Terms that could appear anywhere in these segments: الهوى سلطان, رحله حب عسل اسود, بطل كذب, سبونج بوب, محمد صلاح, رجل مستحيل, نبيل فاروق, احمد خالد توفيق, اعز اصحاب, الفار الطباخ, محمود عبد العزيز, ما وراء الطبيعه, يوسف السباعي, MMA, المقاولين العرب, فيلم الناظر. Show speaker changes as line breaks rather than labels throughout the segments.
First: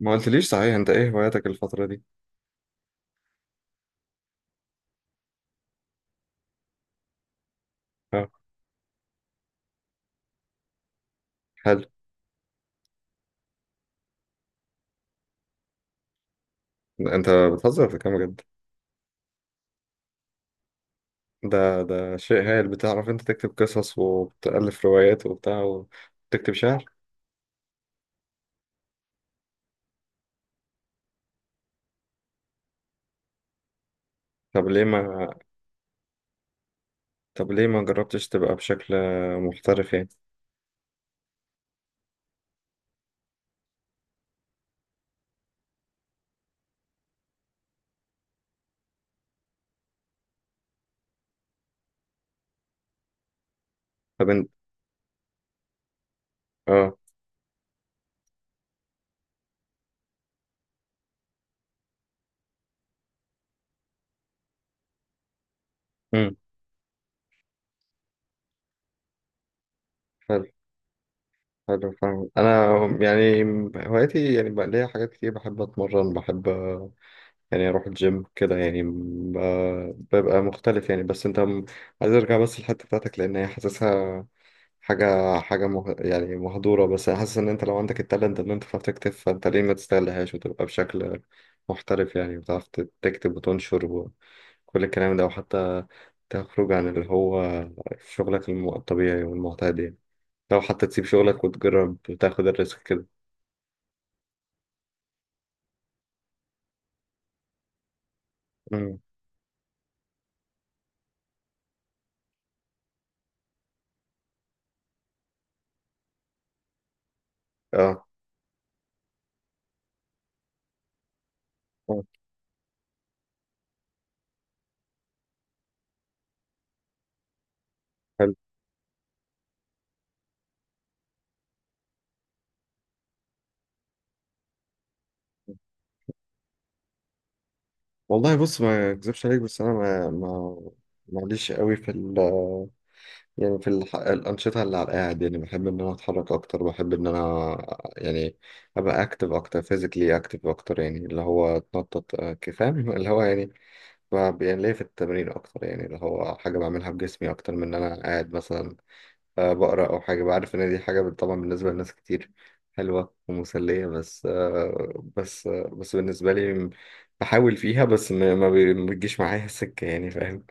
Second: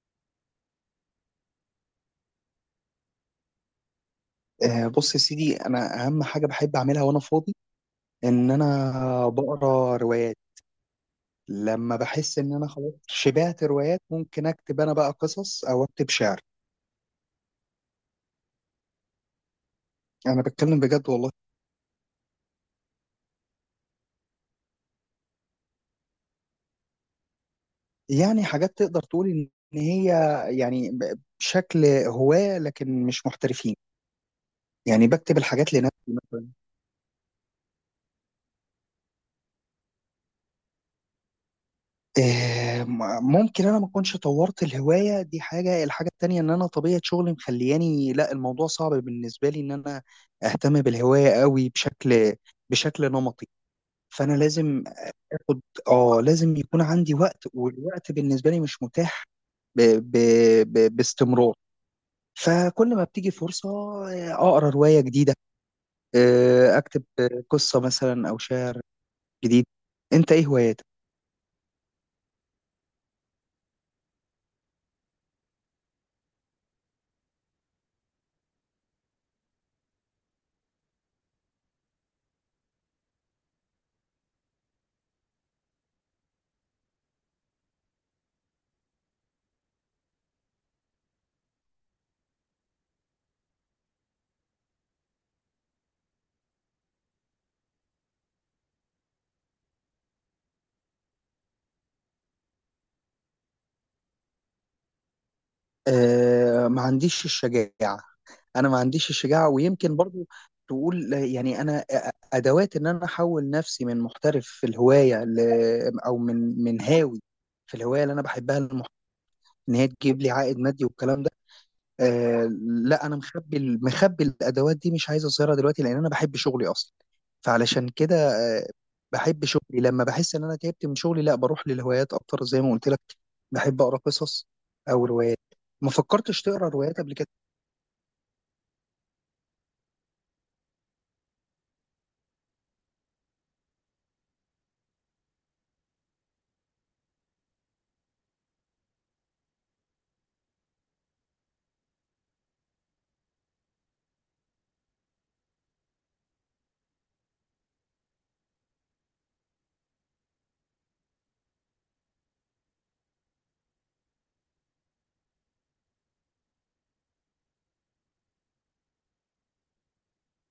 ما قلتليش صحيح، انت ايه هواياتك الفترة دي؟
بص يا سيدي، انا اهم حاجه بحب اعملها وانا فاضي،
اه.
ان انا بقرا روايات.
حلو.
لما بحس ان انا خلاص شبعت روايات، ممكن اكتب انا بقى قصص او اكتب شعر.
انت بتهزر في كام بجد؟
انا بتكلم بجد والله.
ده شيء هايل، بتعرف انت تكتب قصص وبتألف روايات وبتاع وتكتب شعر؟
يعني حاجات تقدر تقول ان هي، يعني بشكل هواة لكن مش محترفين.
طب ليه
يعني
ما
بكتب الحاجات لنفسي.
طب ليه ما جربتش تبقى بشكل محترف يعني؟
ممكن انا ما اكونش طورت الهوايه دي حاجه. الحاجه التانيه ان انا طبيعه شغلي مخلياني، لا الموضوع صعب بالنسبه لي ان انا اهتم بالهوايه قوي بشكل نمطي.
طب
فانا
انت.
لازم اخد. اه، لازم يكون
اه.
عندي وقت، والوقت بالنسبه لي مش متاح ب... ب... باستمرار. فكل ما بتيجي فرصه، اقرا روايه جديده،
امم
اكتب قصه مثلا او شعر جديد. انت
حلو.
ايه هواياتك؟
حلو، فاهم انا يعني. هواياتي يعني بقى ليا حاجات كتير، بحب اتمرن، بحب يعني اروح الجيم كده يعني، ببقى مختلف يعني. بس انت، عايز ارجع بس الحتة بتاعتك لان هي حاسسها حاجة يعني مهدورة، بس أنا حاسس إن أنت لو عندك التالنت إن أنت تعرف تكتب، فأنت ليه ما تستغلهاش وتبقى بشكل محترف يعني، وتعرف تكتب وتنشر وكل الكلام ده، وحتى تخرج عن اللي هو شغلك الطبيعي والمعتاد يعني، لو حتى تسيب شغلك وتجرب وتاخد الريسك كده.
ما عنديش الشجاعة. أنا ما
امم.
عنديش الشجاعة، ويمكن برضو تقول يعني أنا أدوات إن أنا أحول نفسي من محترف في الهواية ل... أو من هاوي في الهواية
اه.
اللي أنا بحبها، المح... إن هي تجيب لي عائد مادي والكلام ده.
آه،
لا، انا مخبي الادوات دي، مش عايز اظهرها دلوقتي لان انا بحب شغلي اصلا. فعلشان كده.
حلو.
آه بحب شغلي. لما بحس ان انا تعبت من شغلي، لا بروح للهوايات اكتر زي ما قلت لك. بحب اقرا قصص او روايات. ما فكرتش تقرا روايات قبل كده؟
والله بص، ما أكذبش عليك، بس أنا ما معليش قوي في يعني في الأنشطة اللي على القاعد، يعني بحب إن أنا أتحرك أكتر، بحب إن أنا يعني أبقى أكتف أكتر، فيزيكلي أكتف أكتر، يعني اللي هو أتنطط، فاهم، اللي هو يعني يعني ليا في التمرين أكتر يعني، اللي هو حاجة بعملها بجسمي أكتر من إن أنا قاعد مثلا بقرأ أو حاجة، بعرف إن دي حاجة طبعا بالنسبة لناس كتير حلوة ومسلية، بس بالنسبة لي، بحاول فيها، بس ما بتجيش معايا السكة يعني، فاهم.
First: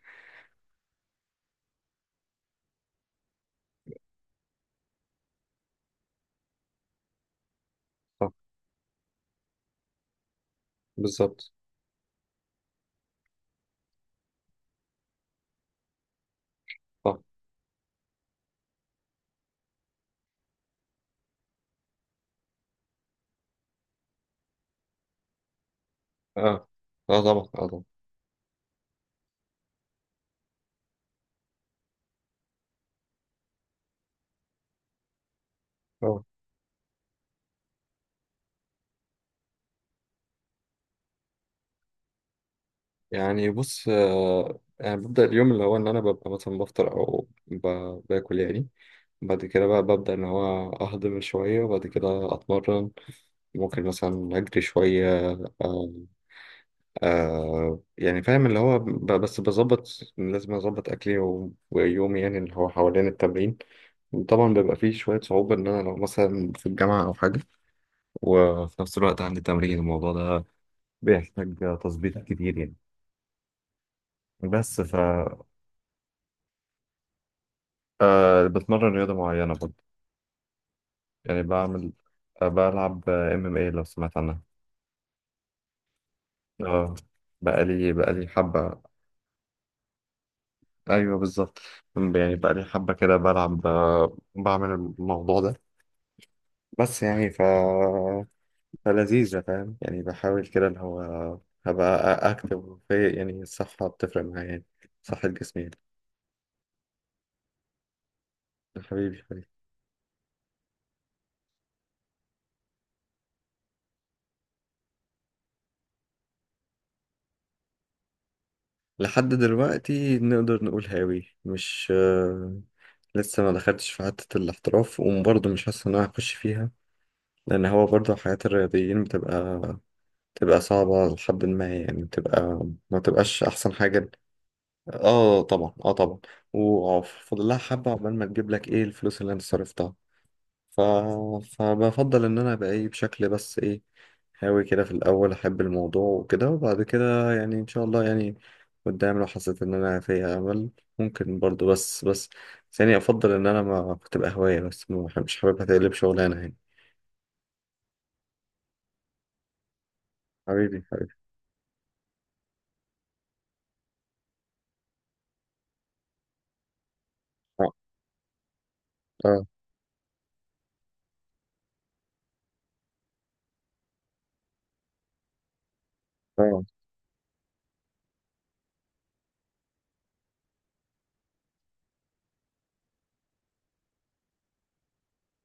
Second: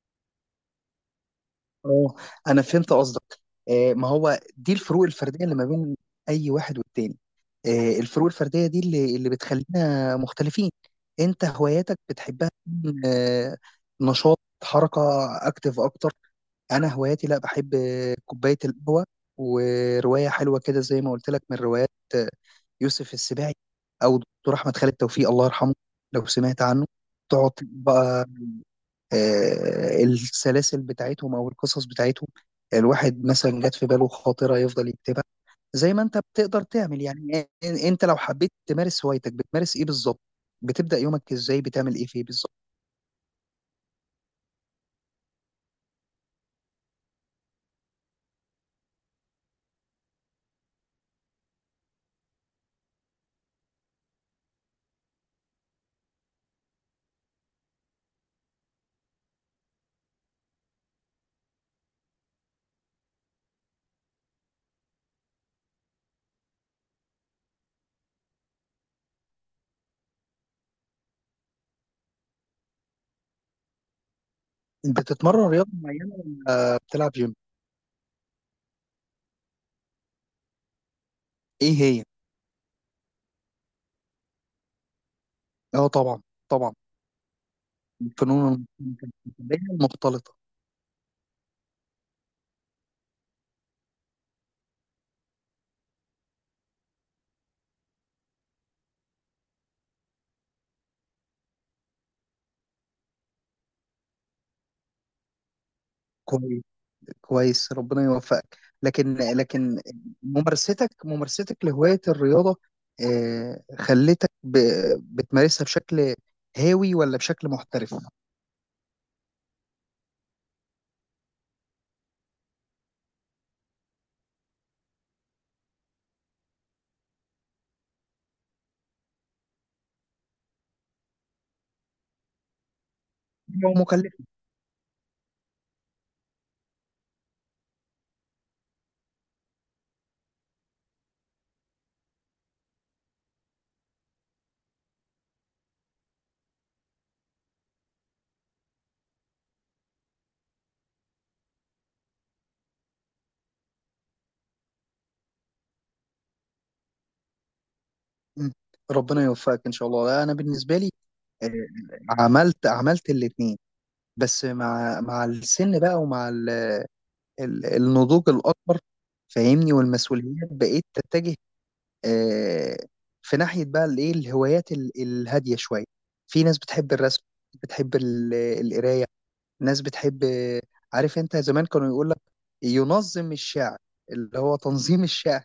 اه، انا فهمت قصدك. ما هو دي الفروق الفرديه اللي ما بين اي واحد والتاني. الفروق
آه،
الفرديه دي اللي بتخلينا مختلفين. انت
بالظبط.
هواياتك بتحبها تكون، نشاط، حركه، اكتف اكتر. انا
آه.
هواياتي، لا، بحب كوبايه القهوه وروايه حلوه كده زي ما قلت لك، من روايات يوسف السباعي او دكتور احمد خالد توفيق الله يرحمه، لو سمعت
آه.
عنه.
اه طبعا،
تقعد
اه طبعا.
بقى السلاسل بتاعتهم او القصص بتاعتهم. الواحد مثلا جات في باله خاطره يفضل يكتبها زي ما انت
اه.
بتقدر تعمل. يعني انت لو حبيت تمارس هوايتك، بتمارس ايه بالظبط؟ بتبدا يومك ازاي؟ بتعمل ايه فيه بالظبط؟
يعني بص، يعني ببدأ اليوم اللي هو إن أنا ببقى مثلا بفطر أو باكل يعني، بعد كده بقى ببدأ إن هو أهضم شوية، وبعد كده أتمرن، ممكن مثلا أجري شوية. آه. آه، يعني فاهم اللي هو بس بظبط، لازم أظبط أكلي و... ويومي يعني اللي هو حوالين التمرين. طبعا بيبقى فيه شوية صعوبة، إن أنا لو مثلا في الجامعة أو حاجة، وفي نفس الوقت عندي تمرين، الموضوع ده بيحتاج تظبيط كتير يعني، بس ف
بتتمرن رياضه معينه ولا بتلعب جيم؟
أه، بتمرن رياضة معينة برضه، يعني
ايه
بعمل
هي؟
أه بلعب MMA، لو سمعت عنها.
اه، طبعا، طبعا.
اه. بقالي
فنون
حبة.
المقتبلة المختلطه.
ايوه بالظبط، يعني بقالي حبة كده بلعب، أه بعمل الموضوع ده، بس يعني ف فلذيذة فاهم، يعني بحاول كده اللي هو هبقى اكتب في يعني الصحة بتفرق معايا يعني، صحة جسمي يعني.
كويس. كويس، ربنا يوفقك، لكن
حبيبي، حبيبي.
لكن ممارستك لهواية الرياضة، خلتك بتمارسها بشكل هاوي ولا بشكل محترف؟
لحد دلوقتي نقدر نقول هاوي، مش لسه ما دخلتش في حتة الاحتراف، وبرضه مش حاسس إن أنا هخش فيها، لأن هو برضه حياة الرياضيين بتبقى صعبة، لحد ما يعني بتبقى ما تبقاش أحسن
أو
حاجة.
مكلف؟
آه طبعا، آه طبعا. وفضلها حبة عقبال ما تجيب لك إيه الفلوس اللي أنت صرفتها، ف... فبفضل ان انا ابقى ايه، بشكل بس ايه، هاوي كده في الاول، احب الموضوع وكده، وبعد كده يعني ان شاء الله يعني قدام، لو حسيت ان انا فيها امل ممكن برضو، بس بس بس يعني افضل ان انا ما تبقى هواية، بس ما بحب- مش حاببها تقلب شغلانة يعني.
مم. ربنا يوفقك إن شاء الله. أنا بالنسبة
حبيبي،
لي
حبيبي.
آه، عملت الاتنين، بس مع السن بقى ومع
اه.
النضوج الأكبر،
اه.
فاهمني، والمسؤوليات بقيت تتجه آه، في ناحية بقى، الايه، الهوايات الهادية شوية. في ناس
اه.
بتحب الرسم، بتحب القراية، ناس بتحب، عارف انت زمان كانوا يقول لك ينظم الشعر، اللي هو تنظيم الشعر،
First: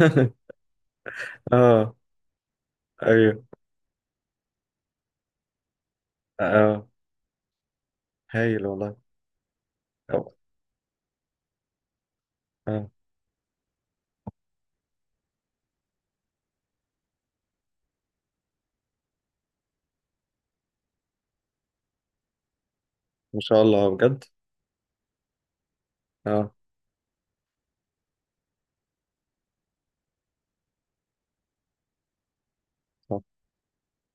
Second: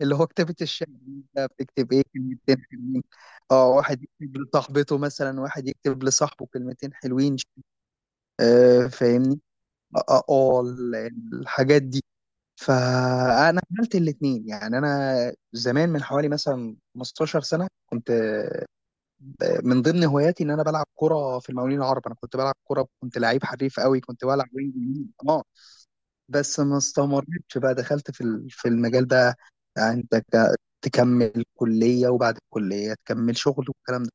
اللي هو كتابة الشعر. انت بتكتب
اه.
ايه؟ كلمتين حلوين.
ايوه.
اه، واحد يكتب لصاحبته مثلا، واحد يكتب
اه.
لصاحبه
آه.
كلمتين حلوين.
هايل والله.
فاهمني، اه،
اه.
الحاجات دي.
اه.
فانا عملت الاثنين، يعني انا زمان من حوالي مثلا 15 سنه، كنت من ضمن هواياتي ان انا بلعب كره في المقاولين العرب. انا كنت بلعب كره، كنت
ما
لعيب
شاء
حريف
الله، آه،
قوي،
بجد.
كنت بلعب وينج يمين. اه،
اه.
بس ما استمرتش بقى، دخلت في المجال ده. يعني انت تكمل كليه، وبعد الكليه
صح،
تكمل شغل والكلام ده.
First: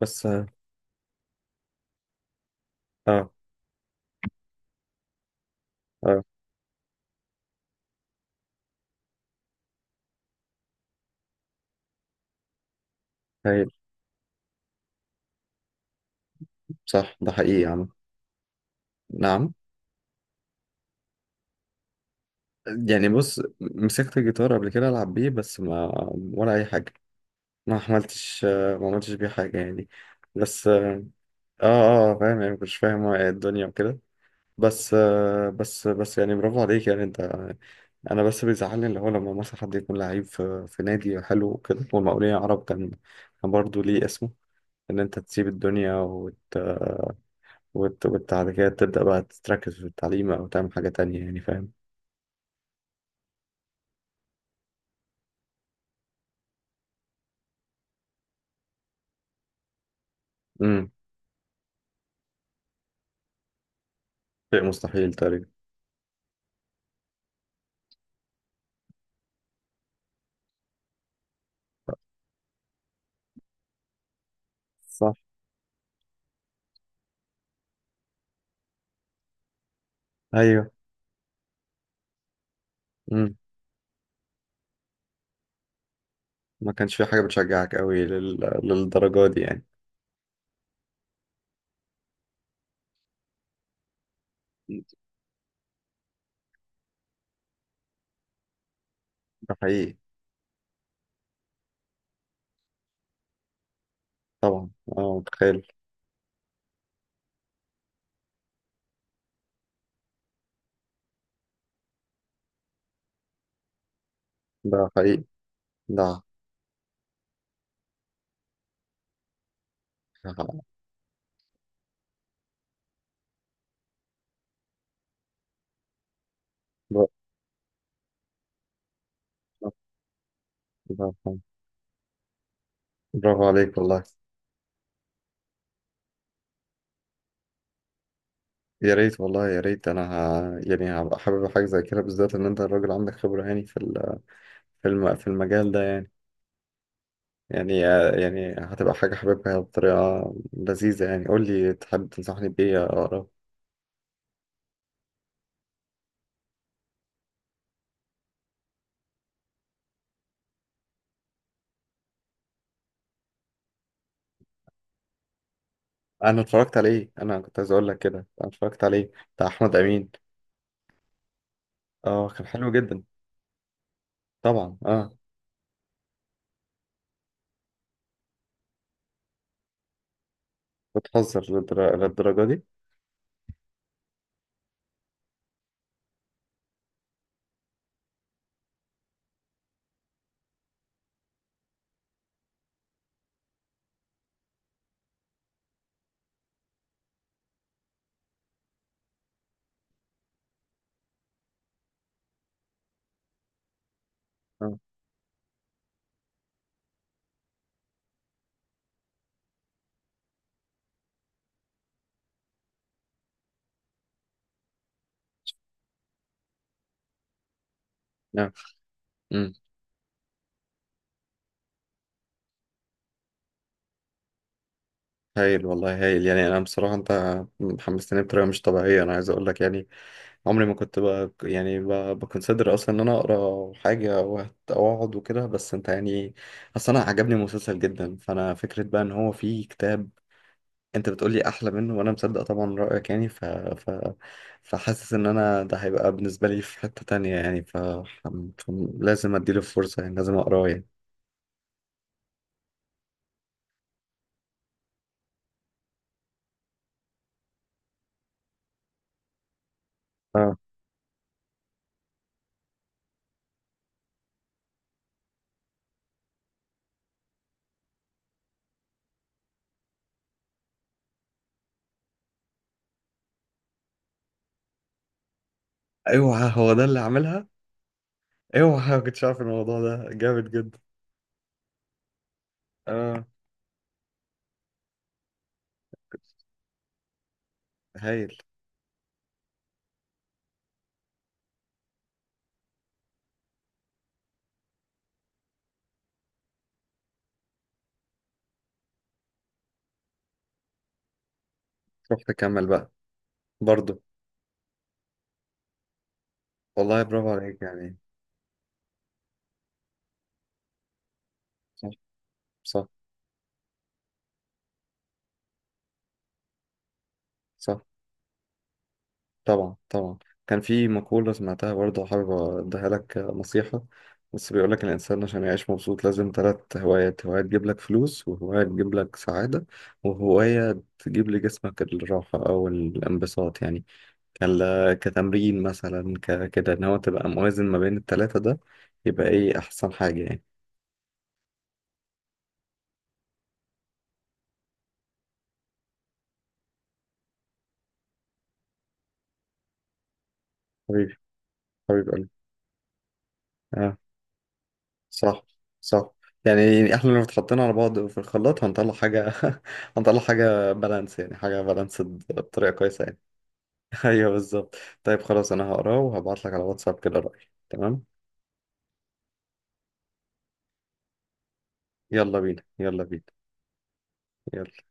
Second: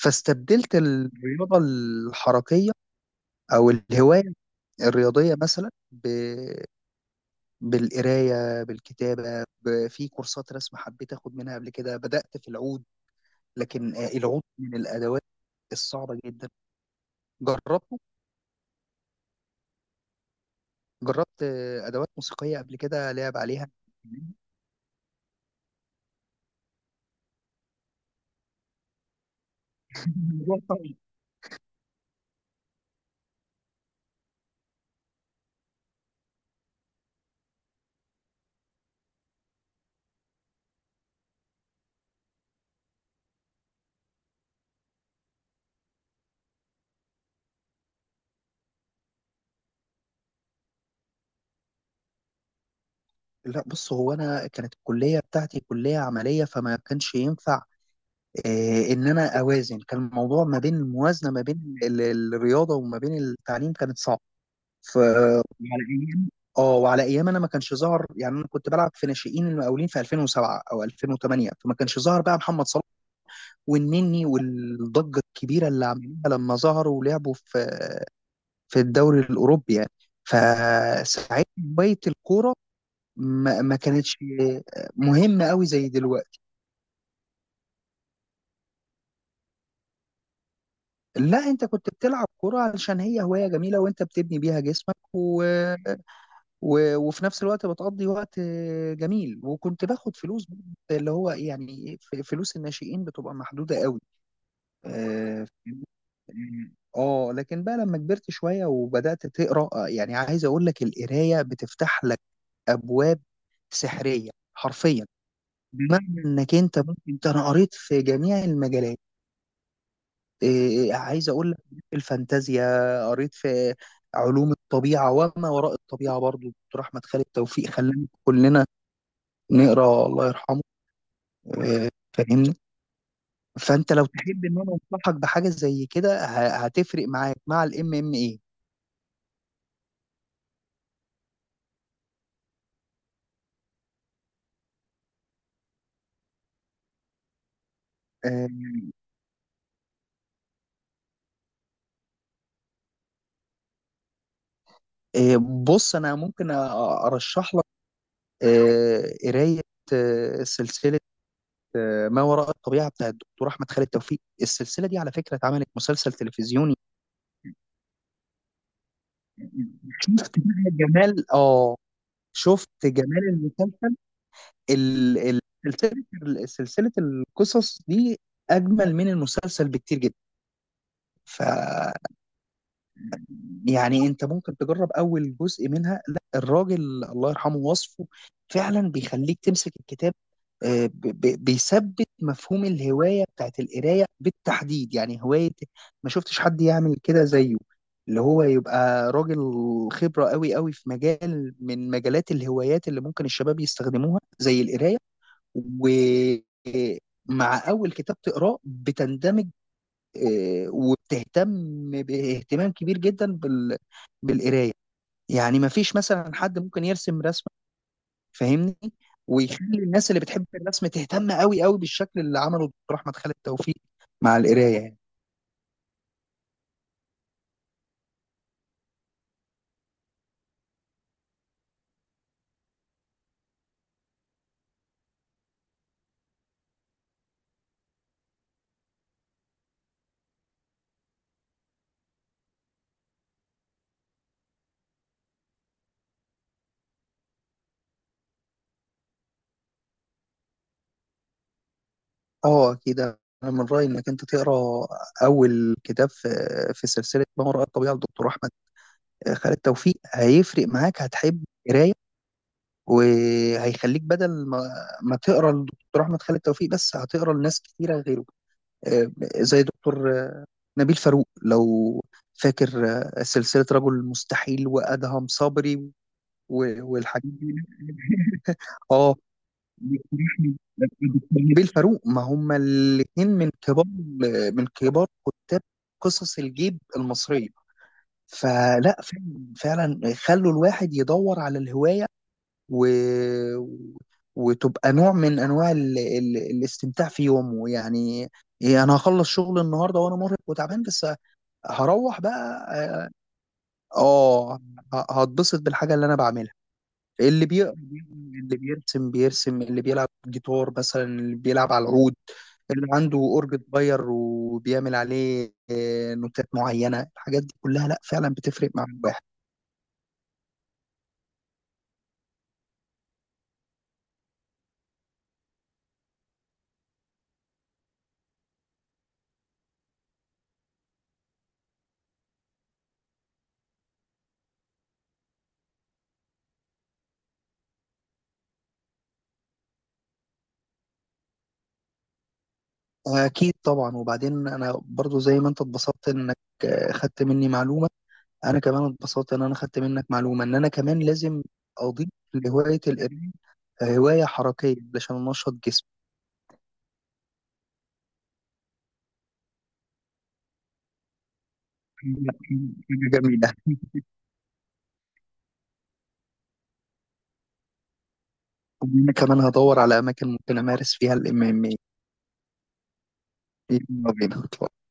بس اه.
الرياضه الحركيه
اه.
او الهوايه الرياضيه مثلا،
آه،
بالقراية، بالكتابة، في كورسات رسم حبيت أخد منها قبل كده، بدأت في العود.
هايل.
لكن العود من الأدوات الصعبة جدا.
صح، ده حقيقي يا عم.
جربته.
نعم.
جربت أدوات موسيقية قبل
يعني
كده لعب
بص،
عليها.
مسكت الجيتار قبل كده، العب بيه بس ما ولا اي حاجه، ما عملتش ما عملتش بيه حاجه يعني.
الموضوع
بس
صعب.
اه. اه فاهم يعني، مش فاهم الدنيا وكده، بس آه بس بس يعني برافو عليك يعني انت. انا بس بيزعلني اللي هو لما مثلا حد يكون لعيب في نادي حلو وكده، والمقاولين العرب كان، كان برضه ليه اسمه، ان انت تسيب الدنيا بعد كده تبدا بقى تركز في التعليم او تعمل حاجه تانية يعني، فاهم.
لا، بص هو أنا كانت الكلية بتاعتي كلية عملية فما كانش ينفع إن أنا أوازن. كان الموضوع ما بين
امم.
الموازنة ما بين الرياضة وما بين التعليم، كانت صعبة.
شيء مستحيل تقريبا.
وعلى ايام، اه، وعلى ايام انا ما كانش ظهر، يعني انا كنت بلعب في ناشئين المقاولين في 2007 او 2008، فما كانش ظهر بقى محمد صلاح والنني
صح.
والضجه الكبيره اللي عملوها لما ظهروا ولعبوا في الدوري الاوروبي يعني.
ايوه.
فساعتها هوايه الكوره
مم.
ما كانتش مهمه قوي زي دلوقتي.
ما كانش في حاجة بتشجعك قوي للدرجة دي يعني.
لا، انت كنت بتلعب كوره علشان هي هوايه جميله، وانت بتبني بيها جسمك و وفي نفس الوقت بتقضي وقت جميل،
ده
وكنت
حقيقي.
باخد فلوس اللي هو يعني فلوس الناشئين بتبقى محدودة قوي.
طبعا. اه
اه،
متخيل.
لكن بقى لما كبرت شوية وبدأت تقرأ، يعني عايز اقول لك، القراية بتفتح لك ابواب سحرية
ده
حرفيا،
حقيقي.
بمعنى
ده.
انك انت ممكن، انت انا قريت في جميع المجالات.
برافو.
إيه عايز اقول لك، الفانتازيا، قريت في علوم الطبيعه وما وراء الطبيعه. برضو دكتور احمد خالد توفيق خلانا كلنا نقرا، الله يرحمه.
برافو.
آه، فاهمني.
برافو عليك
فانت
والله.
لو تحب ان انا انصحك بحاجه زي كده، هتفرق معاك مع الام ام ايه.
يا ريت والله، يا ريت انا يعني هبقى حابب حاجة زي كده، بالذات ان انت الراجل عندك خبرة يعني في في المجال ده يعني، يعني، يعني هتبقى حاجة حاببها بطريقة لذيذة يعني. قول لي تحب تنصحني بإيه أقرأ.
بص انا ممكن ارشح لك قرايه، سلسله، ما وراء الطبيعه بتاع الدكتور احمد خالد توفيق. السلسله دي على فكره اتعملت مسلسل
أنا
تلفزيوني.
اتفرجت عليه، أنا كنت عايز أقول لك كده، أنا اتفرجت عليه بتاع أحمد أمين.
شفت بقى جمال؟ اه،
أه كان
شفت
حلو جدا.
جمال المسلسل.
طبعا، اه.
ال- ال- سلسله القصص دي اجمل من المسلسل بكتير جدا.
بتهزر
ف
للدرجة دي.
يعني انت ممكن تجرب اول جزء منها. لا، الراجل الله يرحمه وصفه فعلا بيخليك تمسك الكتاب. بيثبت مفهوم الهوايه بتاعت القرايه بالتحديد، يعني هوايه ما شفتش حد يعمل كده زيه، اللي هو يبقى راجل خبره قوي قوي في مجال من مجالات الهوايات اللي ممكن الشباب يستخدموها زي
اه.
القرايه. و مع اول كتاب تقراه بتندمج، إيه، وبتهتم باهتمام كبير جدا بالقرايه. يعني ما فيش مثلا حد ممكن يرسم رسمه،
نعم.
فاهمني،
امم.
ويخلي الناس اللي بتحب الرسم تهتم قوي قوي بالشكل اللي عمله دكتور احمد خالد توفيق مع القرايه يعني.
هايل والله، هايل، يعني انا بصراحة انت حمستني بطريقة مش طبيعية، انا عايز اقول لك يعني عمري ما كنت بقى يعني بكونسيدر اصلا ان انا اقرا حاجة او اقعد وكده، بس انت يعني اصلا انا عجبني المسلسل جدا، فانا فكرة بقى ان هو فيه كتاب انت بتقولي احلى منه، وانا مصدق طبعا رأيك يعني، فحاسس ان انا ده هيبقى بالنسبة لي في حتة تانية يعني، لازم اديله فرصة يعني، لازم اقراه يعني.
اه، كده انا من رايي انك انت تقرا اول كتاب في سلسله ما وراء الطبيعه لدكتور احمد خالد توفيق، هيفرق معاك، هتحب القرايه، وهيخليك بدل ما تقرا لدكتور احمد خالد توفيق بس، هتقرا لناس كتيره غيره، زي دكتور نبيل فاروق، لو فاكر، سلسلة رجل مستحيل وأدهم صبري
اوعى هو ده اللي
والحاجات
عاملها.
دي.
اوعى ما
اه،
كنتش عارف الموضوع ده جامد جدا.
نبيل فاروق، ما هما
اه.
الاثنين من كبار كتاب قصص الجيب المصرية.
هايل.
فلا، فعلا فعلا خلوا الواحد يدور على الهواية، و... وتبقى نوع من انواع الاستمتاع في يومه يعني. إيه، انا هخلص شغل النهارده وانا مرهق وتعبان بس هروح
روح تكمل بقى
بقى.
برضو.
اه، آه، هتبسط بالحاجه اللي انا بعملها.
والله برافو
اللي
عليك
بيقرا
يعني.
بيقرا، اللي بيرسم بيرسم، اللي بيلعب جيتار مثلا، اللي بيلعب على
صح.
العود،
صح.
اللي عنده اورج صغير وبيعمل عليه نوتات معينه، الحاجات دي
صح.
كلها لا فعلا بتفرق مع الواحد.
طبعا طبعا. كان في مقولة سمعتها برضو، حابب اديها لك نصيحة، بس بيقول لك الإنسان عشان يعيش مبسوط لازم 3 هوايات، هواية تجيب لك فلوس، وهواية تجيب لك سعادة، وهواية تجيب لجسمك الراحة أو الانبساط يعني، كتمرين مثلا كده، ان هو تبقى موازن ما بين التلاتة ده، يبقى ايه احسن حاجة يعني.
اكيد طبعا. وبعدين انا برضو زي ما انت اتبسطت انك خدت مني معلومه، انا كمان اتبسطت ان انا خدت منك معلومه، ان انا كمان
حبيبي،
لازم اضيف
حبيب قلبي.
لهوايه القرايه
اه.
هوايه حركيه علشان
صح.
انشط جسمي.
صح. يعني احنا لو اتحطينا على بعض في الخلاط هنطلع حاجة، هنطلع حاجة بالانس يعني، حاجة بالانس
حاجة
بطريقة كويسة
حاجة
يعني.
جميلة.
ايوه بالظبط. طيب خلاص، انا هقراه وهبعت لك على واتساب كده رأيي. تمام.
وأنا كمان هدور على أماكن ممكن أمارس فيها ال MMA.
يلا بينا، يلا بينا.
يلا بينا.
يلا.